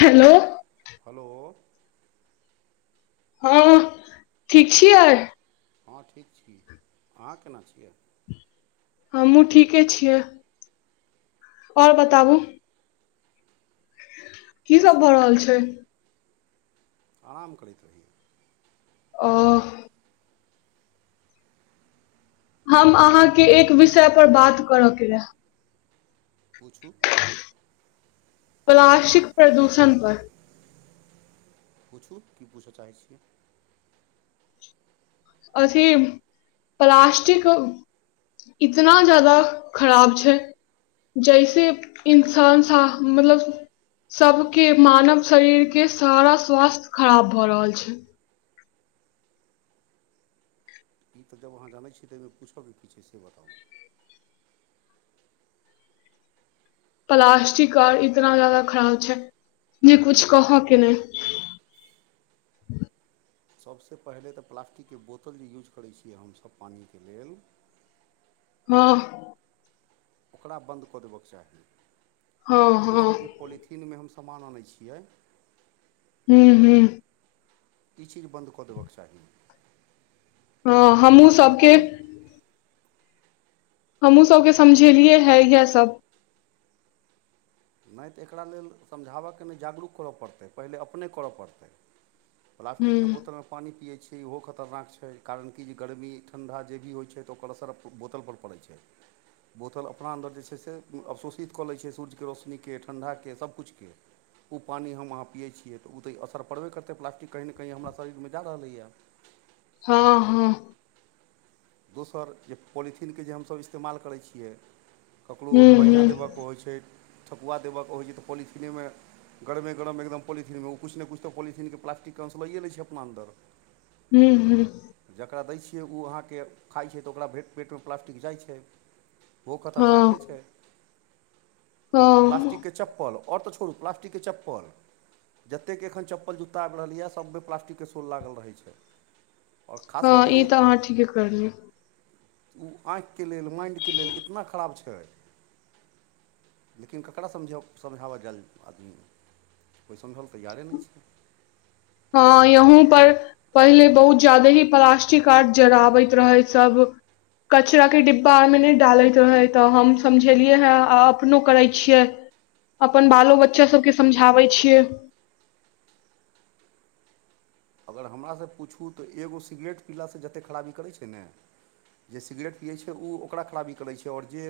Hello hello हँ ठीक छियाय हँ ठीक छी अहाँ केना छियाय हमु ठीके छियै आओर बताबू की सब पूछू भऽ रहल छै आराम करैत रहियै ओ हम अहाँके एक विषय पर बात कर के रहेए पूछू प्लास्टिक प्रदूषण पर पूछू की पूछऽ चाहै छियै अथी प्लास्टिक इतना जदा खराब छै जैसे इन्सान साफ मतलब सब के मानव शरीर के सारा स्वास्थ्य खराब भ रहल छै ई तऽ जब अहाँ जानै छीयै तऽ ओहिमे पूछ के की छै से बताउ प्लास्टिक आर इतना जदा खराब छै जे कुछ कहऽ के नै सबसे पहिले तऽ प्लास्टिकके बोतल जे यूज करै छियै हमसब पानिके लेल। हँ। ओकरा बन्द कऽ देबऽके हँ चाही हँ दोसर जे खोलै छी तीनमे हम समान अनै छियै। हूँ हूँ ई चीज बन्द कऽ देबके चाही। हँ तऽ ई हमूँ बात अहाँ सबके। बुझि हमूँ सबके समझेलियै हेए इएहसब नै तऽ एकरा लेल समझाब के नै जागरूक कर पड़तै पहिले अपने कर पड़तै। प्लास्टिक हूँ के बोतलमे पानि पियै छी। कि ओहो खतरनाक छै कारण कि जे गरमी ठण्डा जे भी होइ छै तऽ ओकर असर बोतल पर पड़ै छै। बोतल अपना अन्दर जे छै से अवशोषित कऽ लै छै सूर्यके रोश ने ठण्डाके सब कुछुके। उ पानि हम अहाँ पियै छियै तऽ उ तऽ असर पड़बे करतै प्लास्टिक कही न कही हमरा शरीरमे जा रहलैए। हँ हँ। दोसर जे पोलिथिनके जे हमसब इस्तेमाल करै छियै। ककरो हूँ बैना हूँ देबऽके होइ छै ठकुआ देबऽके होइ छै तऽ पोलिथिनेमे। गरमे गरम एकदम पॉलिथिनमे ओ कुछ न कुछ पॉलिथिनके प्लास्टिक अंश लइए लै छै अपना अन्दर। हूँ हूँ। जकरा दै छियै उ अहाँके खाइ छै तऽ ओकरा भे पेटमे प्लास्टिक जाइ छै। ओ खतरनाके हँ छै। हँ प्लास्टिकके चप्पल आओर तऽ छोड़ू प्लास्टिकके चप्पल। जतेके एखन चप्पल जूत्ता आबि रहलैयऽ सबमे प्लास्टिकके शोल लागल रहै छै। आओर खास हँ करके ई जे तऽ अहाँ ठीके करलिय। ओ आँखिके लेल माइंडके लेल इतना खराब छै। लेकिन ककरा समझाव समझाबय जा आदमी। कोइ समझल तैयारे नइ छै हँ यहूं पर पहिले बहुत ज्यादे ही प्लास्टिक आर जराबैत रहै सब कचराके डिब्बा आरमे नय डालैत रहै तऽ हम समझेलियै हे आ अपनो करैत छियै अपन बालो बच्चा सबके समझाबै छियै अगर हमरासँ पूछू तऽ एगो सिगरेट पीलासँ जतेक खराबी करै छै ने जे सिगरेट पियै छै ऊ ओकरा खराबी करै छै ओर जे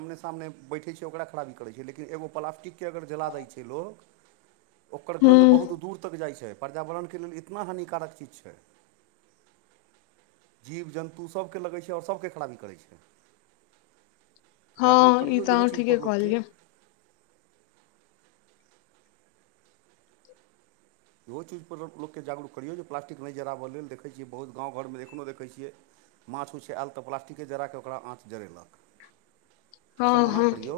आमने सामने बैठै छै ओकरा खराबी करै छै लेकिन एगो प्लास्टिकके अगर जला दै छै लोक [inaudible] ओकर गन्ध बहुत हूँ दूर तक जाइ छै पर्यावरणके लेल इतना हानिकारक चीज छै जीव जन्तु सभके लगै छै ओर सभके खराबी करै छै जागरूक हँ ई करियौ तऽ इहो अहाँ ठीके चीजपर लोक के कहलियै इहो चीजपर लोकके जागरूक करियौ जे प्लास्टिक नइ जराबय लेल देखै छियै बहुत गाँव घरमे एखनो देखै छियै माछ उछ आयल तऽ प्लास्टिके जरा कऽ ओकरा आँच जड़ेलक [inaudible] ओसभ मना हँ करियौ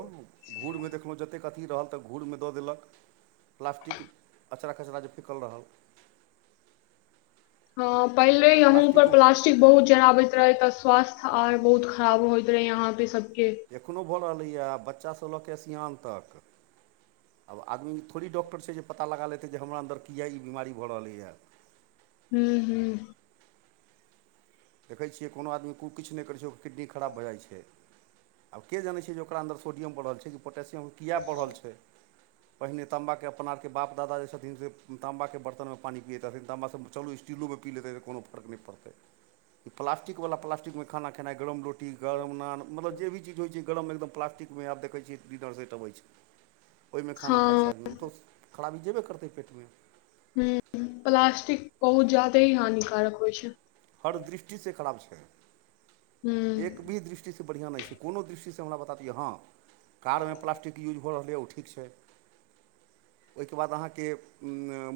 घूरमे देखलहुँ जतेक अथी रहल तऽ घूरमे दऽ देलक प्लास्टिक अचरा कचरा जे सिखल रहल हँ पहिले यहूं पर प्लास्टिक बहुत जराबैत रहे तऽ स्वास्थ्य आर बहुत खराब होयइत रहे यहां पे सब के एखनो भऽ रहलैए बच्चासभ लऽ कऽ सिआन तक आब आदमी थोड़े डॉक्टर छै जे पता लगा लेते जे हमरा अन्दर किए ई बीमारी भऽ रहलैए हूँ हूँ देखै छियै कोनो आदमीे कु किछु नइ करै छै ओकर किडनी खराब भऽ जाइ छै आब के जनै छिय जे ओकरा अन्दर सोडियम बढ़ल छै कि पोटासियम किए बढ़ल छै पहिने ताम्बा के अपना आरके बाप दादा जे छथिन से ताम्बाके बर्तनमे पानि पियैत रहथिन ताम्बा से चलू स्टील चिल्लोमे पी लतै तऽ कोनो फर्क नइ पड़तै प्लास्टिकवला प्लास्तिक मे खाना खेनाइ गरम रोटी गरम नान मतलब जे भी चीज होइत छै गरम एकदम प्लास्टिक उ मे आब देखय छिय डीनर सेट अबै छै [inaudible] ओए मे खाना खाइ छै हँ आदमी ओ तऽ खराबी जेबे करतै पेटमे हूँ प्लास्टिक बहुत ज्यादे ही हानिकारक होइ छै हर दृष्टिसे खराब छै हूं एक भी दृष्टिसँ बढ़िआँ नइ छै कोनो दृष्टिसँ हमरा बता दिअ हँ कार मे प्लास्टिक यूज भऽ रहल यऽ ओ ठीक छै [inaudible] ओइके बाद अहाँके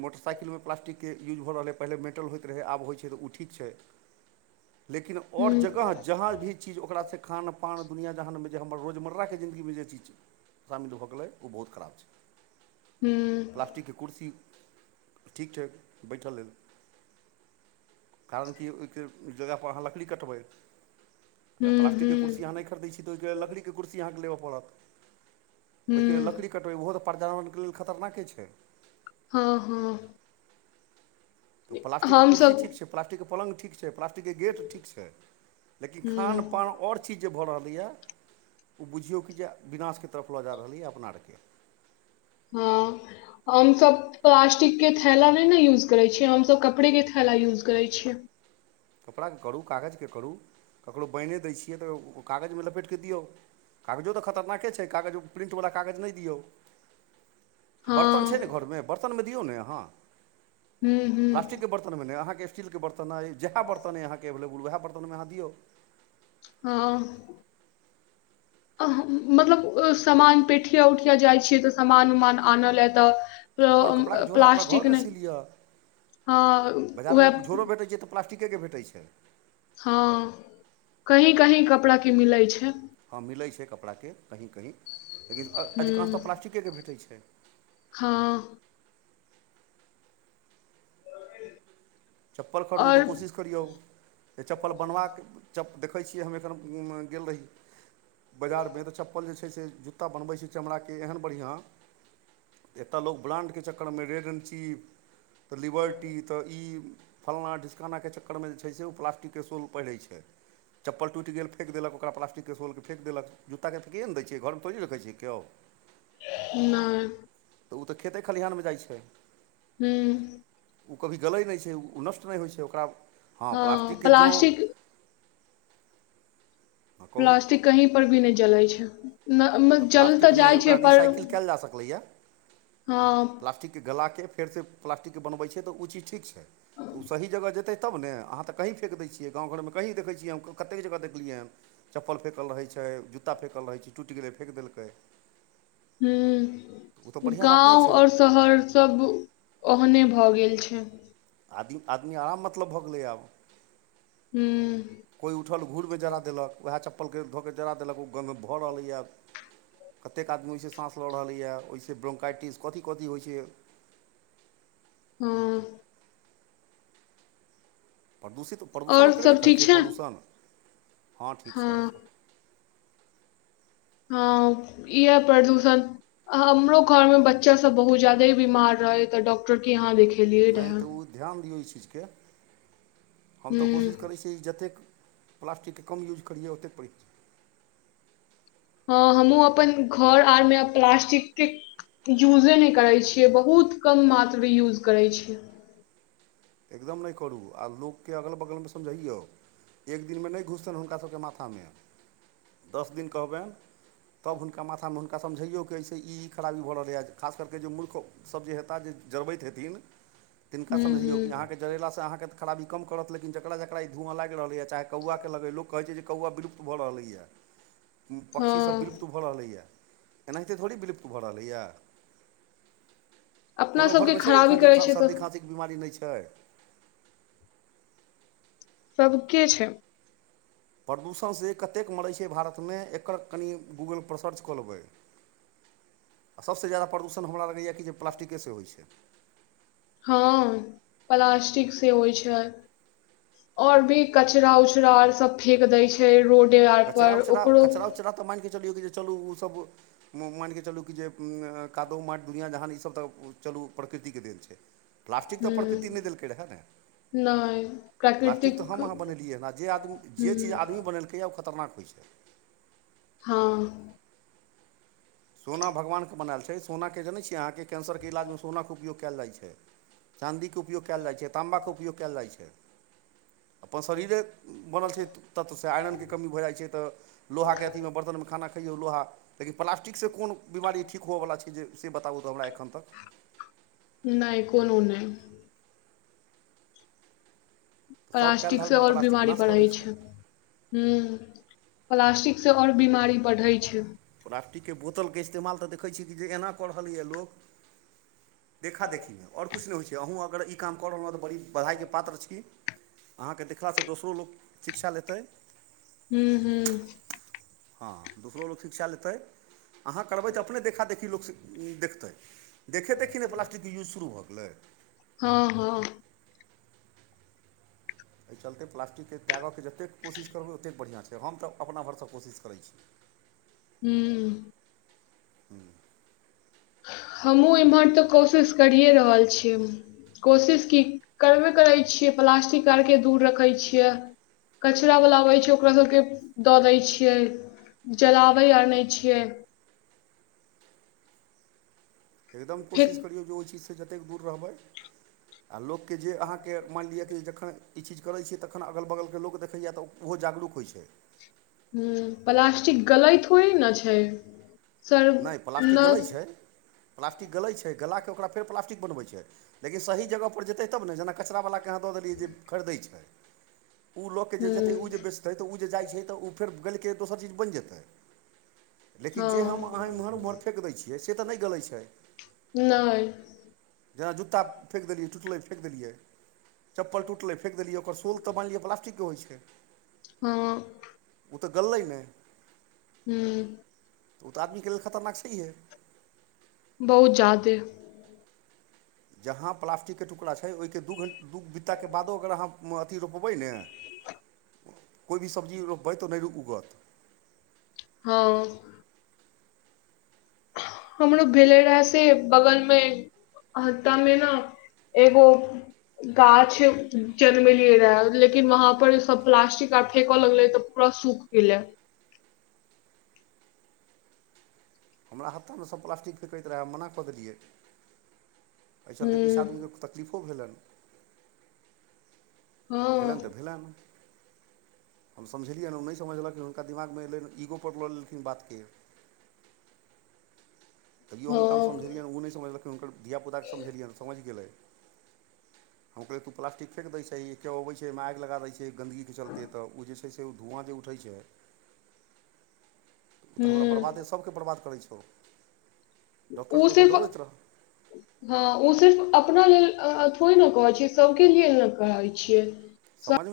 मोटरसाइकिल मे प्लास्टिक के यूज भऽ रहलै पहिल मेटल होइत रहै आब होइत छै तऽ उ ठी क छै [inaudible] लेकिन और हूं जगह जहाँ भी चीज ओकरासँ खान पान दुनिआँ जहानमे जे हमर रोजमर्राके जिन्दगीमे जे चीज छै शामिल भऽ गेलै ओ बहुत खराब छै हूँ प्लास्टिक के कुर्सी ठीक छै बैठ लेल कारण कि ओइके जगह पर अहाँ लकड़ी कटबै अगर हूं प्लास्टिकके हूं कुरसी अहाँ नहि खरीदै छी तऽ ओहिके लेलकड़ीके कुरसी अहाँके लेब पड़त। ओहिके लेल हूं लकड़ी कटबै ओहो तऽ पर्यावरणके लेल खतरनाके छै। हँ हँ। त प्ल्टके कुरसी हमसब ठीक छै प्लास्टिकके पलङ् ठीक छै प्लास्टिकके गेट ठीक छै लेकिन खान हूं पान और। चीज जे भऽ रहलैएा ओ बुझियौ कि जे विनाशके तरफ लऽ जा रहल यऽ अपना आरके। हँ हम सभ। प्लास्टिक के थैला नहि ने यूज करे छियै हमसभ कपड़े के थैला यूज करे छियै। कपड़ाकेँ करू कागजके करू ककरो ‌पाईनेदय छियै तऽ ओ कागजमे लपेटि कऽ दियौ। कागजो तऽ खतरनाके छै कागज प्रिन्टवला कागज नहि दियौ। [inaudible] [inaudible] हँ चिलके बर्त अइ हूं जह हूं बतन अहाँके एवेलेबल वएह बर्तनमे अहाँियौ। हँ। मतलब सामान पेठिया उठिया जाइ छियै तऽ सामान उमान आनय लए तऽ। अपन कपड़ाके प्ल- झोरा अपना प्लास्टिक घरमे नहि सी लिअ हँ बाजारमे उएह झोरो भेटै छै तऽब। प्लास्टिकेके भेटै छै। हँ कही कही कपड़ा केी मिलै छै। हँ मिलैत छै कपड़ाके कहीँ कहीँ लेकिन अधिकांशतः हूँ प्लास्टिकेके भेटैत छै। हँ। [inaudible] चप्पल खर दू त आओर कोशिश। की करियौ त चप्पल बनबाक च देखै छियै हम एखन गेल रही। बाजारमे तऽ चप्पल जे छै से जूत्ता बनबै छी चमड़ाके एहन बढ़िआँ एतऽ लोक ब््राण्डके चक्करमे रेड एं ची तऽ लिबर्टी तऽ ई फल्लाँ ढिस्कानाके चक्करमे जे छै से ओ प्लास्टिकके शोल पहिरैत छैथ चप्पल टुईटगेल फेक देलकरा्लास्िकके सोलके फेक दलक जु ताके फेकिए न दै छै घर मे थोड़े नरखैरै छै केओ। नहि। तऽ ओ तऽ खेते खलिहानमे जाइ छै। हू। ओ कभी गलै नहि छै ओ नष्ट नहि होइ छै ओकरा। हँ प्लास्टिकके जँ। कहू प्लास्टिक कहीं पर भी नहि जलै छै। जल तऽ प्लास्टिक नहि जाइ छै ओकरा पर रिसाइकिल कयल जा हँ। के गलाके फेरसँ प्लास्टिकके बनबै छियै तऽ ओ चीज ठीक छै। तऽ ओ सही जगह जेतै तब ने अहाँ तऽ कहीँ फेक दै छियै गामव घरमे कहीँ देखै छियै हम कतेक जगह देखलियै हन। चप्पल फँेकल रहै छै जुत्ता फँेकल रहै छै टूटि गेलै फँक देलकै। हू। ओ तऽ बढ़िआँ बात नहि गाँव छै आओर नहर सब ओहने भऽ गेल छै। आदमी आदमी आराम मतलब भऽ गेलै आब। हू। कोइ उठल घूरमे जरा देलक वएह चप्पलके धऽऽ जरा देलक ओ गंधभऽ रहलैया। कतेक आदमी ओहिसँ साँस लऽ रहलैएा ओहिसँ ब्रंकाइटिस कथी कथी होइ छै। हँ। प्रदूषित प्रदूषण और ओकरे ने सब कहै ठीक छै पॉलूषण हँ ठीक छै आओर सब। हँ इहे प्रदूषण हमरो घरमे बच्चासभ बहुत ज्यादे बीमार रहै तऽ डॉक्टर की यहाँ देखेलियै नहि रहए तऽ ओ ध्यान दियौ ई चीजके हम तऽ कोशिश करै छी। कि जतेक प्लास्टिकके कम यूज करियै ओतेक प्र हँ हमहुँ अपन घर आर मे प्लास्टिक के यूजे नै करै छियै बहुत कम मात्रमे यूज करैछियै। एकदम नै करू आ लोकके‌ अगल बगलमे समझैयौ। एक दिनमे नै घुसतनि हुनकासभके माथामे दस दिन कहबेन तब हुनका माथा हुनका समझैयौ कि एहिस ई खराबी भऽ रहलैए खास कर कऽ जे मूर्ख सब जे हेता जे जरबैत हेथिन तिनका हूँ समझैयो हूँ जरेलाँ अहाँके खराबी कम करत लेकिन जकरा जकरा ई धुआँ ला्इग रहलै य चाहे कौआ के लगै लोक कहै छै जे कौआा विलुप्त भऽ रहलैए [inaudible] पक्षीसभ हँ विलुप्त भऽ रहलैए एनाहिते थोड़े विलुप्त भऽ रहलैए। अपना कोनो सबके घरमे छै खराबी एखन जे करै छै सर्दी तऽ खाँसीके बिमारी नै छै। सबके छै। प्रदूषणसँ कतेक मरै छै भारतमे एकर कनि गूगलपर सर्च कऽ लेबै। आ सभसँ जा्यदा प्रदूषण हमरा लगैए कि जे प्लास्टिकेसँ होइ छै। हँ प्लास्टिक से होय छै। ओर भी कचराा उचरा आर सब फेेक दै छै रोडे आर पर ओकरो कचड़ा तऽ मैन कऽ चलियौ कि जे चलू ओसभ मैन कऽ चलू कि जे कादो माट दुनिआँ जहान ईसभ तऽ चलू प्रकृतिके देन छै। प्लास्टिक तऽ प्रकृति नहि हूँ देलकै रहए ने। नहि प्लास्टिक त प्राकृतिक हम अहा बनेलियै हन आ जे आदमी जे चीज हुं आदमी बनेलकै क ओ खतरनाक होइ छै। हँ। सोना भगवानके बनायल छै सोनाके जनै छियै अहाँके कैंसरके इलाजमे सोनाके उपयोग केएल जाइ छै। चाँदीके उपयोग केएल जाइ छै ताम्बाके उपयोग केएल जाइ छै। अपन शरीरे बनल छै तत्वसँ आयरनके कमी भऽ जाइ छै तऽ लोहा के अथी मे बर्तनमे खाना खइयौ लोहा लेकि प्लास्टिक ठीकसँ कोन बीमारी ठीक होअवला छै जे से बताबू तऽ हमरा एखन तक। नै कोनु नै सभ कयल प्लास्टिकसँ धलपर आओर प्लास्टिक बीमारी नाश कऽ बढ़ै दै छै। हुॅं प्लास्टिक से अओर बीमारी बढ़ै छै। प्लास्टिकके बोतलके इस्तेमाल तऽ देखै छियै कि जे एना कऽ रहलैए लोक देखा देखीमे आओर किछु नै होइ छै अहूँ अगर ई काम कऽ रहलहुँ हँ तऽ बड़ी बधाइके पात्र छी कि अहाँके देखलासँ दोसरो लोक शिक्षा लेतै। हुॅं हुॅं हँ दोसरो लोक शिक्षा लेतै। अहाँ करबै तऽ अपने देखा देखी लोक‌ सीक देखतै। देखे देखी ने प्लास्टिकके यूज शुरू भऽ गेलै। हँ हँ। एहि चलते प्लास्टिकके त्यागयके जतेक कोशिश करबै ओतेक बढ़िआँ छै हम तऽ अपना भरसँ कोशिश करै छी। हुॅं हमहहुँ इम्हर तऽ कोशिश करिए रहल छीय। कोशिश की करबे करै छियै प्लास्टिक आरके दूर रखै छियै कचरा वला अबै छै ओकरा सभके दऽ दै छियै जलाबै आओर नय छियै एकदम फेक कोशिश करियौ जे ओई चीजसँ जतेक दूर रहबै आ लोकके जे अहाँके मानि लिअ कि जखन ई चीज करै छी तखन अगल बगल के लोक देखैया तऽ ओ जागरूक होइ छै हूं प्लस्टिक गलै थोरे न छै सर नय प्लास्टिक गलै नहि छै प्लास्टिक गलै छै गलाके ओकरा फेर प्लास्टिक बनबै छैे लेकिन सही जगह पर जेतै तब ने जेना कचरा बला यहाँ दऽ देलियै जे खरीदै छै ऊ लऽ के जे जेतै ओ हुँ जे बेस त ऊ जे जाइ छै तऽ ऊ फेर गलि के दोसर चीज बनि जेतै लेकिन जे हम अहाँ हँ एम्हर ओम्हर फेक दै छियै से तऽ नय गलै छै नय जेना जुत्ता फेक देलियै टुटलै फेक देलियै चप्पल टुटलै फेक देलियै ओकर शोल तऽ मानलिय प्लास्टिक के होइ छै हँ ऊ तऽ गललै नय हूं उ तऽ तऽ आदमी के लेल खतरनाक छैहे बहुत जादे जहाँ प्लास्टिक के टुकड़ा छै ओयके दू घ दू बित्ताके बादो अगर अहाँ अथी रोपबै ने कोइ भी सब्जी रोपबै तऽ नय उगत हँ हमरो भेले रह से बगल मे हप्ता मे न एगो गाछ जन्मेलियै रहे लेकिन वहाँ पर सब प्लास्टिक आर फेेकऽ लगलै तऽ प्र सुख गेलै हमरा हथा मे सभ प्लास्टिक फेकति रहै हम मना कऽ देलियै एहि चलते किछ हुँ आदमीके तकलीफो भेलनि हँ भेलनि तऽ भेलनि हम समझेलियनि ओ नय समझलकिन हुनका दिमाग मे एलनि ईगोपर लऽ लेलखिन बात के [inaudible] तैयो हुनका हम समझेलियनि हँ उ नय समझलखिन हम उन कर धिय पुता के समझेलियनि समझ गईले हम कहलियै तु प्लिस्ट फेक दयि छीही केयो अबै छै ओईमे आगि लगा दै छै गन्दगीके चलते तऽ ओ जे छै से ओ धुआँ जे उठै छै [inaudible] तऽ हमरा बरबादे हुँ सभकेँ बरबाद करै छौ उ डॉक्टरके ओतऽ सिर्फ दौड़ैत रह हँ उ सिर्फ अपना लेल आ थोेड़े न कहै छियै सबके लिए न कहै छियै [unintelligible]